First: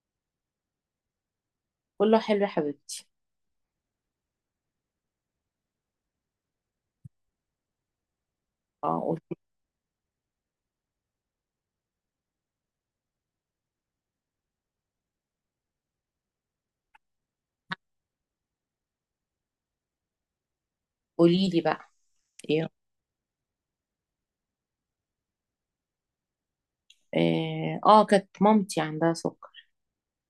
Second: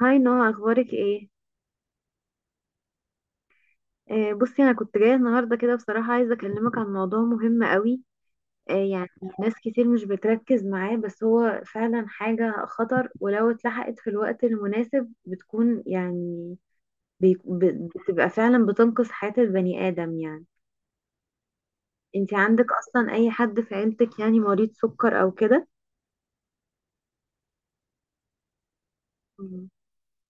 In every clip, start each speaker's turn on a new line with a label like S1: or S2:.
S1: هاي نهى، اخبارك ايه؟
S2: كله حلو يا حبيبتي.
S1: بصي انا كنت جايه النهارده كده بصراحه، عايزه اكلمك عن موضوع مهم قوي. آه يعني
S2: اه،
S1: ناس كتير مش بتركز معاه، بس هو فعلا حاجه خطر، ولو اتلحقت في الوقت المناسب بتكون يعني بتبقى فعلا بتنقذ حياه البني ادم يعني.
S2: قولي لي بقى
S1: انتي عندك
S2: ايه.
S1: اصلا اي حد في عيلتك يعني مريض سكر او كده؟
S2: اه، كانت مامتي عندها
S1: مم.
S2: سكر.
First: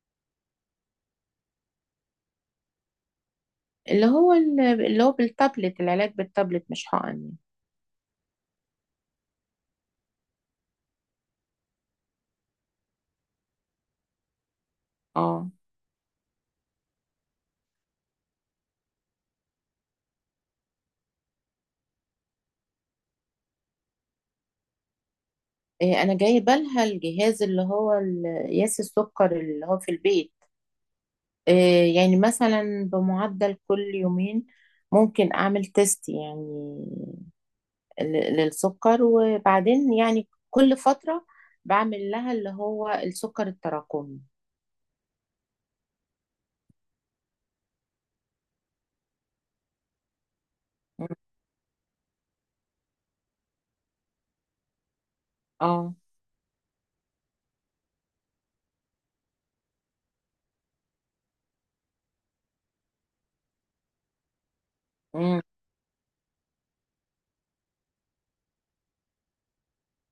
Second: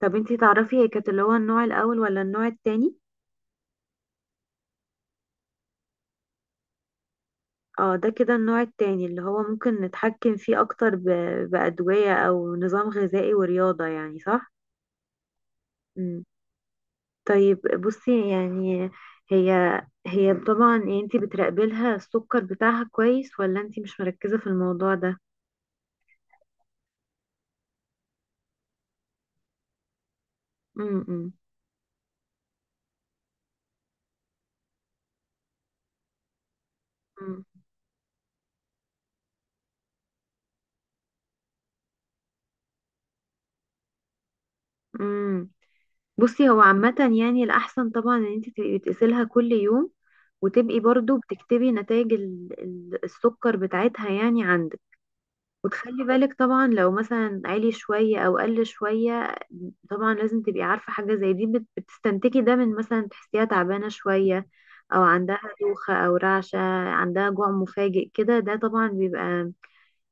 S1: طب انتي تعرفي هي كانت اللي هو النوع الاول ولا النوع التاني؟
S2: اللي هو بالتابلت، العلاج بالتابلت مش حقن يعني.
S1: اه، ده كده النوع التاني اللي هو ممكن نتحكم فيه اكتر بأدوية او نظام غذائي ورياضة، يعني صح؟
S2: اه،
S1: مم. طيب بصي يعني هي هي طبعا يعني انتي بتراقبي لها السكر بتاعها كويس ولا انتي مش مركزة في الموضوع ده؟
S2: إيه، انا جايبه لها الجهاز قياس السكر اللي هو في البيت.
S1: امم.
S2: إيه، يعني مثلا بمعدل كل يومين ممكن اعمل تيست يعني للسكر، وبعدين يعني كل فتره بعمل لها اللي هو السكر التراكمي.
S1: امم. بصي هو عامة يعني الأحسن طبعا ان انتي تبقي بتقيسيلها كل يوم، وتبقي برضو بتكتبي نتائج السكر بتاعتها يعني عندك.
S2: اه،
S1: وتخلي بالك طبعا لو مثلا عالي شوية او قل شوية، طبعا لازم تبقي عارفة حاجة زي دي. بتستنتجي ده من مثلا تحسيها تعبانة شوية، او عندها
S2: آه.
S1: دوخة او رعشة، عندها جوع مفاجئ كده. ده طبعا بيبقى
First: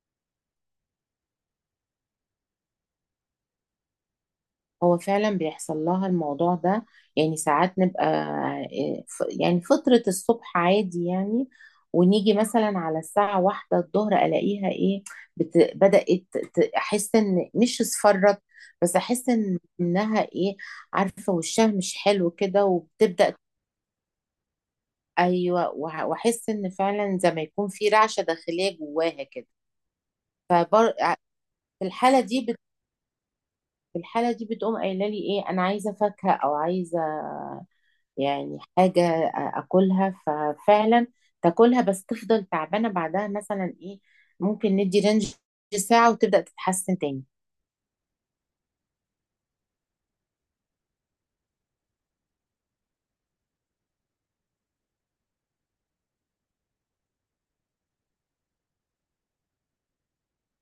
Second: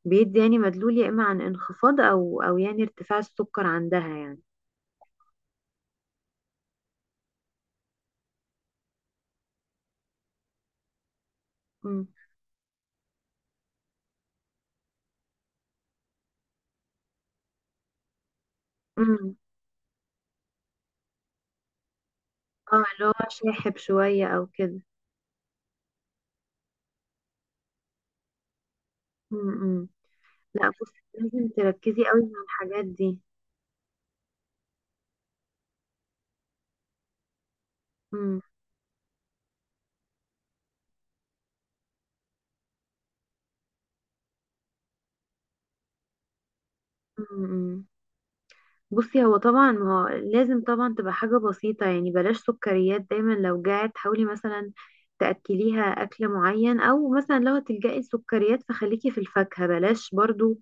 S1: بيدي يعني مدلول، يا اما عن انخفاض او يعني ارتفاع السكر عندها يعني.
S2: هو فعلا بيحصل لها الموضوع ده، يعني ساعات نبقى يعني فترة الصبح عادي يعني،
S1: امم.
S2: ونيجي مثلا على الساعة واحدة الظهر ألاقيها إيه، بت... بدأت ت- أحس إن مش اصفرت، بس أحس
S1: امم.
S2: إنها إيه، عارفة وشها مش حلو كده
S1: اه، اللي هو
S2: وبتبدأ.
S1: شاحب شوية او كده.
S2: أيوه، وأحس إن فعلا زي ما يكون في رعشة داخلية جواها كده.
S1: امم. لا،
S2: فبر...
S1: بصي
S2: آه،
S1: لازم
S2: في
S1: تركزي
S2: الحالة
S1: قوي مع
S2: دي
S1: الحاجات دي.
S2: في الحالة دي بتقوم قايلة لي إيه، أنا عايزة فاكهة أو عايزة
S1: امم.
S2: يعني حاجة أكلها. ففعلا تاكلها، بس تفضل تعبانة بعدها، مثلا إيه ممكن ندي رينج ساعة وتبدأ تتحسن تاني.
S1: امم. بصي هو طبعا ما هو لازم طبعا تبقى حاجة بسيطة، يعني بلاش سكريات. دايما لو جعت حاولي مثلا تأكليها أكل معين، أو مثلا لو هتلجأي السكريات فخليكي في الفاكهة، بلاش برضو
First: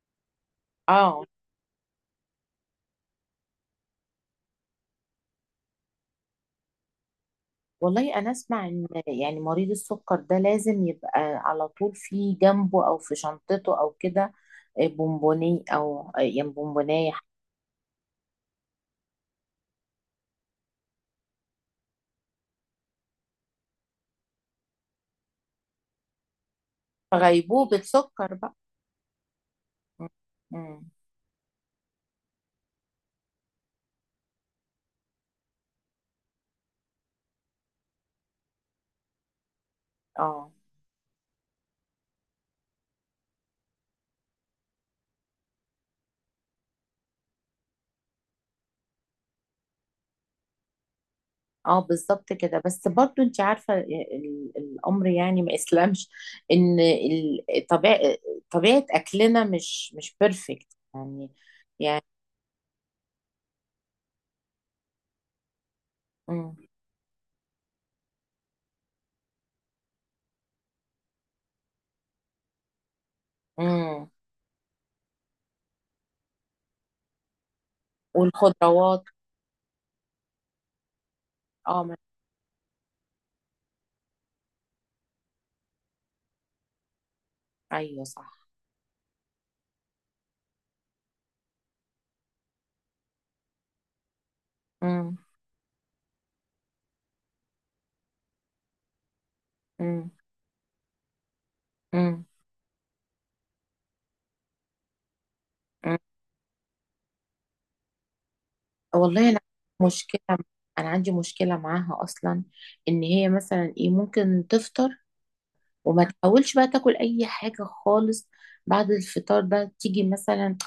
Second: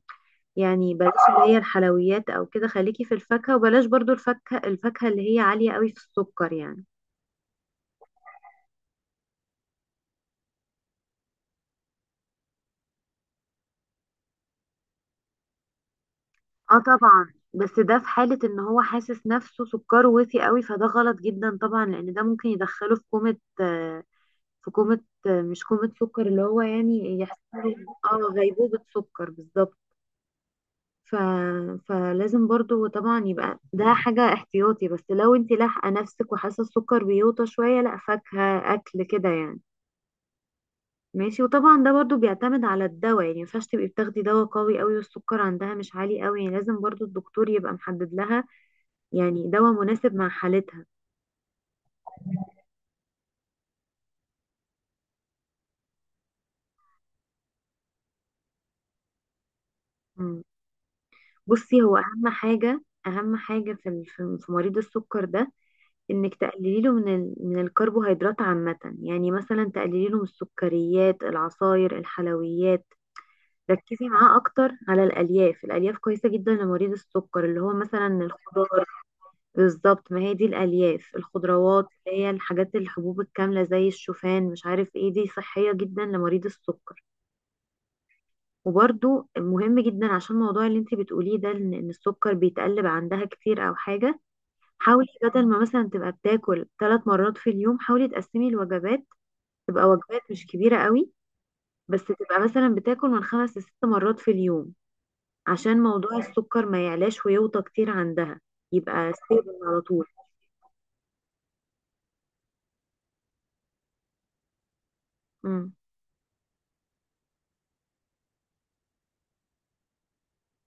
S1: يعني بلاش
S2: آه،
S1: اللي هي الحلويات أو كده، خليكي في الفاكهة، وبلاش برضو الفاكهة، الفاكهة اللي هي عالية قوي في السكر يعني.
S2: والله أنا أسمع إن يعني مريض السكر ده لازم يبقى على طول في جنبه أو في شنطته أو كده بونبوني أو يعني
S1: اه
S2: بونبوناية.
S1: طبعا، بس ده في حالة ان هو حاسس نفسه سكره وطي قوي، فده غلط جدا طبعا، لأن ده ممكن يدخله في كومة، في كومة، مش كومة سكر اللي هو يعني يحسسك.
S2: غيبوبة
S1: اه،
S2: سكر بقى.
S1: غيبوبة سكر بالظبط.
S2: م- م.
S1: ف... فلازم برضو طبعا يبقى ده حاجة احتياطي، بس لو انت لاحقة نفسك وحاسة السكر بيوطى شوية، لا، فاكهة، أكل كده يعني.
S2: آه،
S1: ماشي. وطبعا ده برضو بيعتمد على الدواء، يعني مينفعش تبقي بتاخدي دواء قوي قوي والسكر عندها مش عالي قوي، يعني لازم برضو الدكتور يبقى محدد لها يعني دواء مناسب مع حالتها.
S2: اه بالظبط كده. بس برضو انت عارفة الامر، يعني ما اسلمش ان طبيعة اكلنا مش
S1: مم.
S2: بيرفكت يعني.
S1: بصي هو
S2: يعني.
S1: أهم حاجة، أهم حاجة في ال- في في مريض السكر ده، انك
S2: مم.
S1: تقللي له من الكربوهيدرات عامة، يعني مثلا تقللي له من السكريات، العصاير، الحلويات. ركزي
S2: مم.
S1: معاه اكتر على الالياف، الالياف كويسة جدا لمريض السكر، اللي هو مثلا الخضار.
S2: والخضروات.
S1: بالظبط، ما هي دي الالياف،
S2: اه،
S1: الخضروات اللي هي الحاجات، الحبوب الكاملة زي الشوفان، مش عارف ايه، دي صحية جدا لمريض السكر.
S2: ايوه صح.
S1: وبرده مهم جدا عشان الموضوع اللي انت بتقوليه ده، ان إن السكر بيتقلب عندها كتير او حاجة، حاولي
S2: مم.
S1: بدل ما مثلا تبقى بتاكل 3 مرات في اليوم، حاولي تقسمي الوجبات. تبقى
S2: مم.
S1: وجبات مش كبيرة قوي، بس
S2: مم.
S1: تبقى مثلا بتاكل من خمس لست مرات في اليوم، عشان
S2: مم.
S1: موضوع السكر ما يعلاش ويوطى كتير عندها، يبقى
S2: والله انا،
S1: ستيبل على طول.
S2: مشكلة انا عندي مشكلة معاها اصلا، ان هي مثلا ايه ممكن تفطر
S1: مم.
S2: وما تحاولش بقى تاكل اي حاجة خالص. بعد الفطار ده تيجي مثلا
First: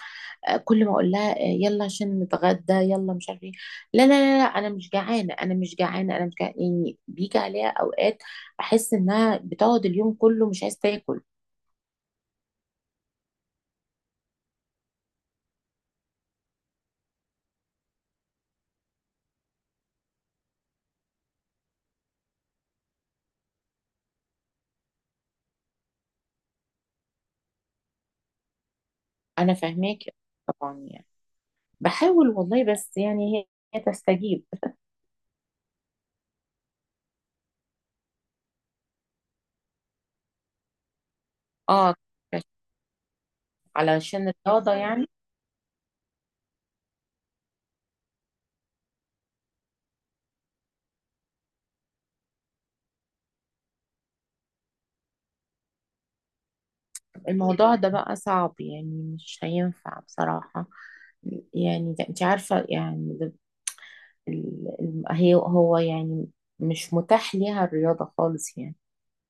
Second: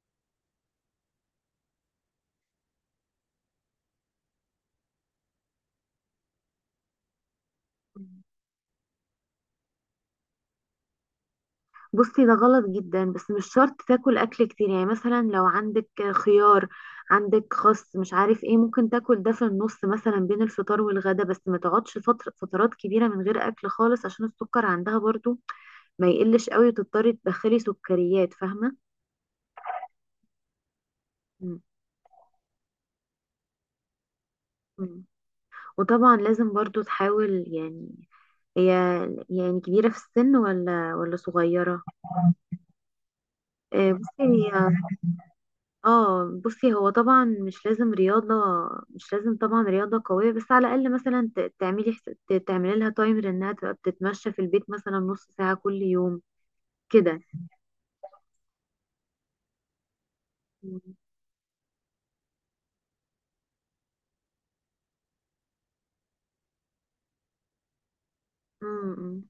S2: كل ما اقول لها يلا عشان نتغدى، يلا مش عارف ايه، لا لا لا لا انا مش جعانه، انا مش جعانه، انا مش جعانه، يعني بيجي عليها اوقات احس انها بتقعد اليوم كله مش عايزه تاكل.
S1: بصي ده غلط جدا، بس مش شرط تاكل اكل كتير، يعني مثلا لو عندك خيار، عندك خس، مش عارف ايه، ممكن تاكل ده في النص مثلا بين الفطار والغدا، بس ما تقعدش فترات كبيرة من غير اكل خالص، عشان السكر عندها برضو ما يقلش قوي وتضطري تدخلي سكريات، فاهمة؟
S2: انا فاهماك، طبعا يعني
S1: مم.
S2: بحاول والله، بس يعني هي تستجيب.
S1: مم. وطبعا لازم برضو تحاول يعني، هي يعني كبيرة في السن ولا صغيرة؟
S2: اه، علشان
S1: بصي
S2: الرياضه
S1: هي.
S2: يعني.
S1: اه، بصي هو طبعا مش لازم رياضة، مش لازم طبعا رياضة قوية، بس على الأقل مثلا تعملي لها تايمر انها تبقى بتتمشى في البيت مثلا نص ساعة كل يوم كده.
S2: الموضوع ده بقى صعب يعني، مش هينفع بصراحه،
S1: مم.
S2: يعني انت عارفه، يعني هو يعني مش متاح ليها الرياضه خالص يعني.
S1: مم.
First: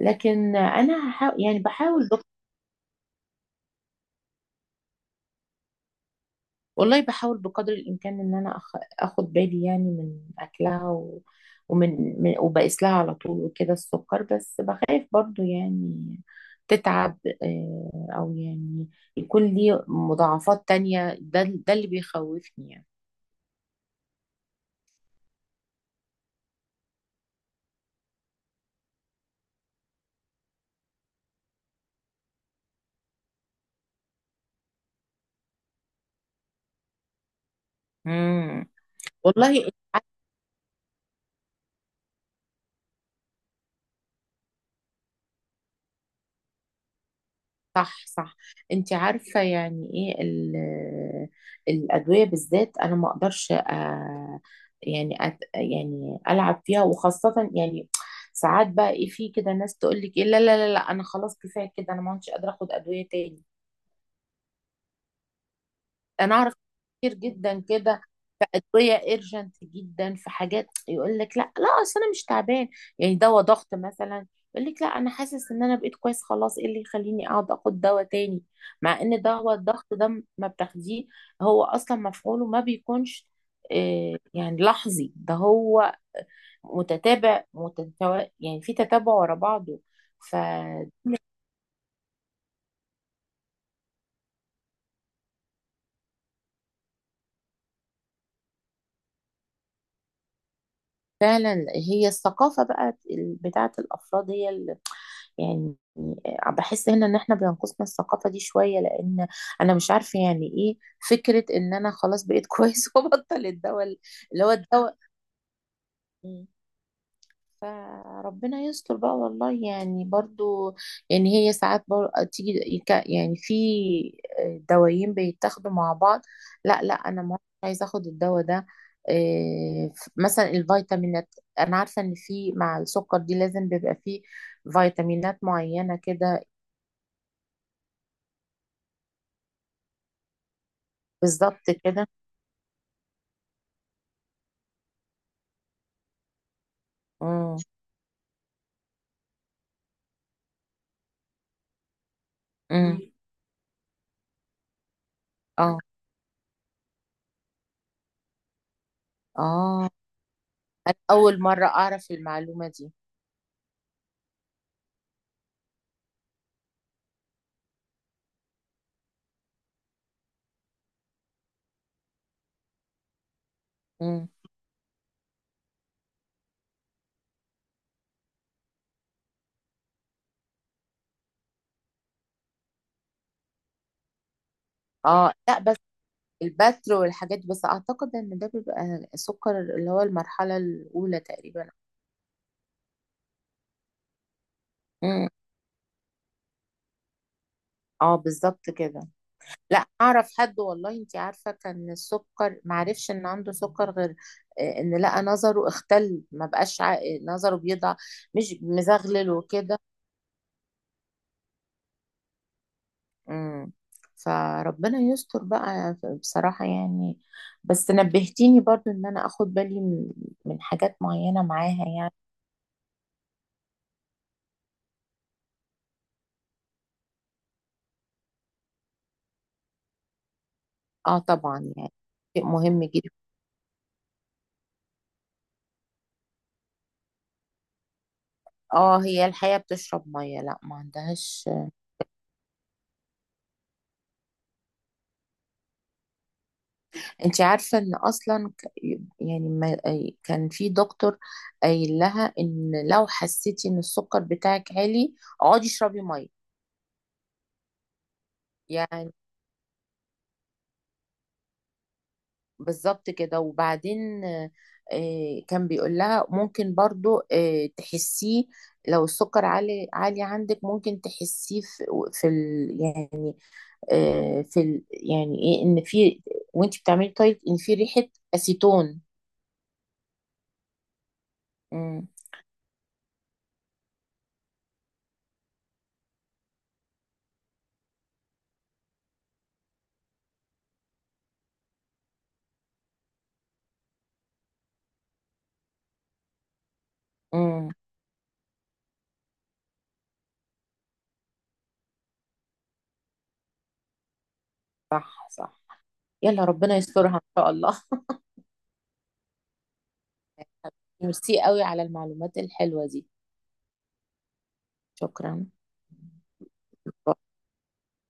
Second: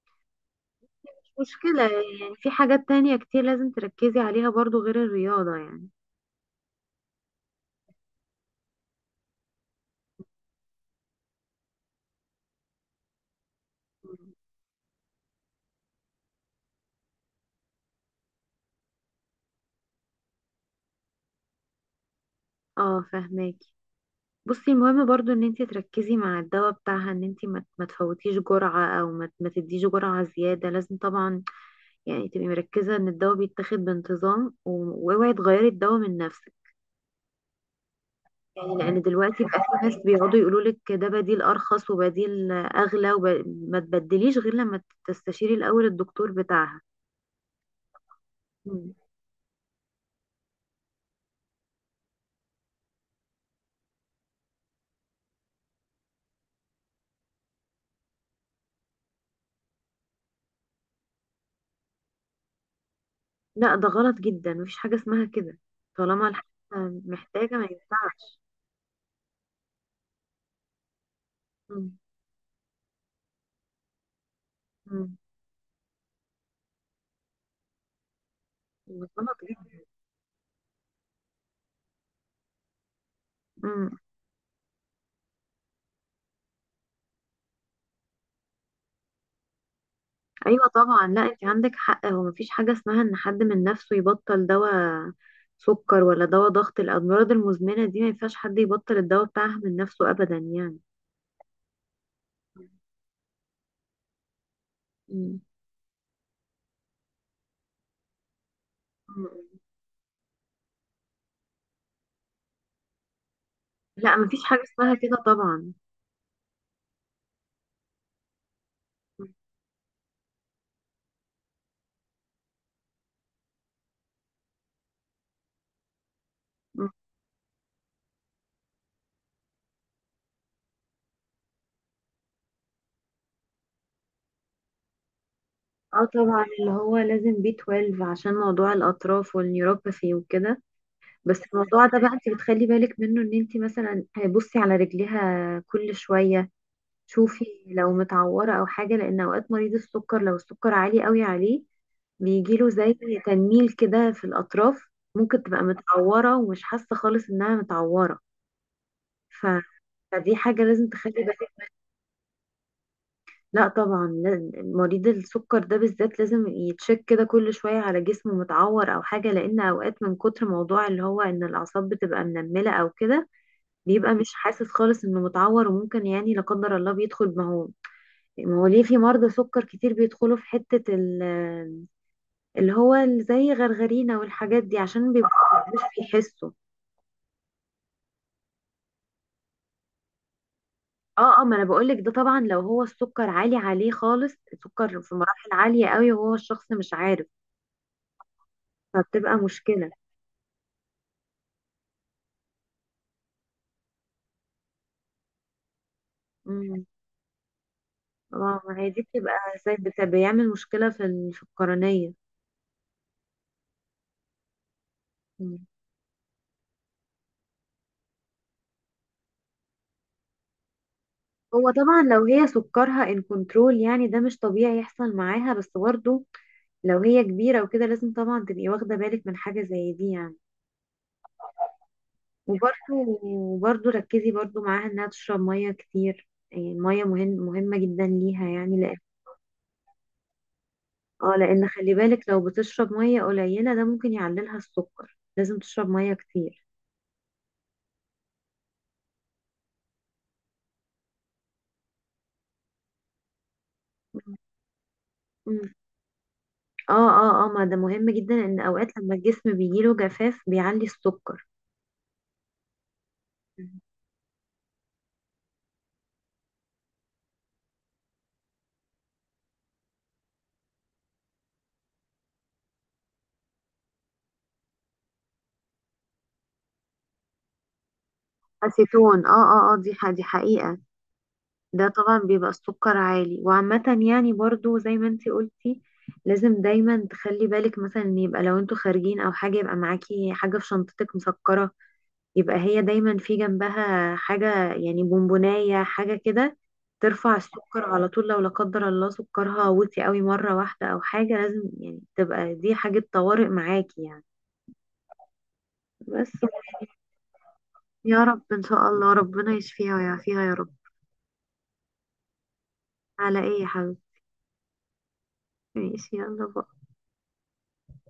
S2: لكن انا
S1: مش
S2: هحاول، يعني
S1: مشكلة، يعني في حاجات تانية كتير لازم تركزي عليها برضو غير الرياضة يعني.
S2: والله بحاول بقدر الامكان ان انا اخد بالي يعني من اكلها وبقيس لها على طول وكده السكر، بس بخاف برضو يعني تتعب، او يعني يكون لي مضاعفات تانية. ده اللي بيخوفني يعني.
S1: اه، فهماكي. بصي المهم برضو ان انتي تركزي مع الدواء بتاعها، ان انتي ما تفوتيش جرعة، او ما تديش جرعة زيادة. لازم طبعا يعني تبقي مركزة ان الدواء بيتاخد بانتظام، و- واوعي تغيري الدواء من نفسك،
S2: مم.
S1: يعني لان دلوقتي بقى
S2: والله،
S1: في ناس بيقعدوا يقولولك ده بديل ارخص وبديل اغلى، وما تبدليش غير لما تستشيري الاول الدكتور بتاعها.
S2: صح صح. انت
S1: مم.
S2: عارفة يعني ايه الأدوية بالذات. انا ما اقدرش، يعني يعني العب فيها، وخاصة يعني ساعات بقى ايه، في كده ناس تقول لك ايه، لا لا لا لا انا خلاص كفاية كده، انا ما عدتش قادرة اخد أدوية تاني.
S1: لا، ده غلط جدا، مفيش حاجة اسمها كده. طالما
S2: انا
S1: الحاجة
S2: اعرف كتير
S1: محتاجة
S2: جدا
S1: ما
S2: كده.
S1: ينفعش.
S2: في ادويه ايرجنت جدا، في حاجات يقول لك لا لا
S1: مم.
S2: اصل انا مش تعبان. يعني دواء ضغط مثلا، يقول لك لا انا
S1: مم.
S2: حاسس ان انا بقيت كويس خلاص، ايه اللي يخليني اقعد اخد دواء تاني. مع ان
S1: غلط
S2: دواء
S1: جدا.
S2: الضغط ده ما بتاخديه هو اصلا مفعوله ما بيكونش،
S1: مم.
S2: يعني لحظي، ده هو متتابع، يعني في تتابع ورا بعضه
S1: ايوه طبعا،
S2: ففعلا.
S1: لا، انت عندك حق، هو مفيش حاجه اسمها ان حد من نفسه يبطل دواء سكر ولا دواء ضغط. الامراض المزمنه دي ما ينفعش حد يبطل الدواء بتاعها من نفسه ابدا يعني.
S2: هي الثقافة بقى بتاعت الأفراد، هي
S1: مم.
S2: يعني، بحس هنا ان احنا بينقصنا الثقافة دي شوية، لان انا مش عارفة يعني ايه فكرة ان انا خلاص بقيت كويس وبطل الدواء،
S1: لا،
S2: اللي
S1: مفيش
S2: هو
S1: حاجه اسمها
S2: الدواء.
S1: كده طبعا.
S2: مم. فربنا يستر بقى والله، يعني برضو يعني هي ساعات برضو تيجي يعني في، دوايين بيتاخدوا مع بعض، لا
S1: مم.
S2: لا انا ما عايزه اخد الدواء ده. إيه، مثلا الفيتامينات انا عارفه ان في مع السكر دي لازم بيبقى فيه فيتامينات معينه
S1: اه
S2: كده.
S1: طبعا، اللي هو لازم بي B12 عشان موضوع الاطراف والنيوروباثي وكده. بس
S2: بالظبط
S1: الموضوع ده
S2: كده.
S1: بقى انت بتخلي بالك منه، ان انت مثلا بصي على رجليها كل شويه، شوفي
S2: امم،
S1: لو متعورة أو حاجة، لأن أوقات مريض السكر لو السكر عالي قوي عليه بيجيله زي
S2: امم،
S1: تنميل كده في الأطراف. ممكن تبقى
S2: اه،
S1: متعورة ومش حاسة خالص إنها متعورة. ف...
S2: اه،
S1: فدي حاجة لازم
S2: انا
S1: تخلي
S2: اول مره
S1: بالك.
S2: اعرف المعلومه دي.
S1: لا طبعا، مريض السكر ده بالذات لازم يتشك كده كل شوية على جسمه، متعور أو حاجة، لأن أوقات من كتر موضوع اللي هو إن الأعصاب بتبقى منملة أو كده، بيبقى
S2: امم.
S1: مش حاسس خالص إنه متعور. وممكن يعني لا قدر الله بيدخل، ما هو، ما هو ليه في مرضى سكر كتير بيدخلوا في حتة زي غرغرينا والحاجات دي، عشان بيبقوا
S2: اه لا، بس
S1: مش بيحسوا.
S2: البتر والحاجات دي، بس اعتقد ان ده بيبقى سكر اللي هو المرحله الاولى
S1: اه اه ما انا
S2: تقريبا.
S1: بقولك ده طبعا لو هو السكر عالي عليه خالص، السكر في
S2: امم.
S1: مراحل عالية قوي، وهو الشخص مش عارف،
S2: اه بالظبط كده.
S1: فبتبقى
S2: لا
S1: مشكلة.
S2: اعرف حد والله، انت عارفه كان السكر معرفش ان عنده سكر غير ان لقى نظره اختل ما بقاش
S1: امم.
S2: نظره بيضع، مش
S1: طبعا ما هي دي
S2: مزغلل
S1: بتبقى زي
S2: وكده.
S1: بيعمل مشكلة في ال- في القرنية.
S2: امم. فربنا يستر
S1: مم.
S2: بقى بصراحة يعني. بس نبهتيني برضو ان انا اخد بالي من حاجات معينة
S1: هو
S2: معاها
S1: طبعا
S2: يعني.
S1: لو هي سكرها ان كنترول يعني ده مش طبيعي يحصل معاها، بس برضه لو هي كبيرة وكده لازم طبعا تبقي واخدة بالك من حاجة زي دي يعني.
S2: اه طبعا يعني، شيء مهم
S1: وبرده،
S2: جدا.
S1: وبرده ركزي برده معاها انها تشرب ميه كتير، يعني الميه مهم مهمه جدا ليها يعني، لان
S2: اه هي الحياة بتشرب مية، لا ما
S1: اه،
S2: عندهاش.
S1: لان خلي بالك لو بتشرب ميه قليله ده ممكن يعللها السكر، لازم تشرب ميه كتير.
S2: انت عارفة ان اصلا يعني ما كان في دكتور قايل لها ان لو حسيتي ان السكر بتاعك عالي اقعدي
S1: مم.
S2: اشربي مية
S1: اه اه اه، ما ده مهم جدا، ان اوقات
S2: يعني.
S1: لما الجسم بيجيله جفاف بيعلي السكر.
S2: بالظبط كده،
S1: مم.
S2: وبعدين كان بيقول لها ممكن برضو تحسيه. لو السكر عالي عالي عندك ممكن تحسيه في ال يعني، في ال يعني ايه، ان في وانت بتعملي دايت ان في ريحة اسيتون.
S1: اسيتون، اه اه اه، دي حقيقه. ده
S2: امم،
S1: طبعا بيبقى السكر عالي. وعامة يعني برضو زي ما انتي قلتي، لازم دايما تخلي بالك مثلا ان يبقى لو انتوا خارجين او حاجة، يبقى معاكي حاجة في شنطتك مسكرة، يبقى هي دايما في جنبها حاجة يعني بونبوناية، حاجة كده ترفع
S2: امم.
S1: السكر على طول، لو لا قدر الله سكرها وطي قوي مرة واحدة او حاجة. لازم يعني تبقى دي حاجة طوارئ معاكي يعني،
S2: صح صح.
S1: بس.
S2: يلا ربنا يسترها ان شاء الله.
S1: يا رب ان شاء الله ربنا يشفيها ويعافيها يا رب.
S2: ميرسي قوي على المعلومات الحلوة دي.
S1: على ايه يا حبيبتي؟
S2: شكرا.
S1: ماشي، يلا باي.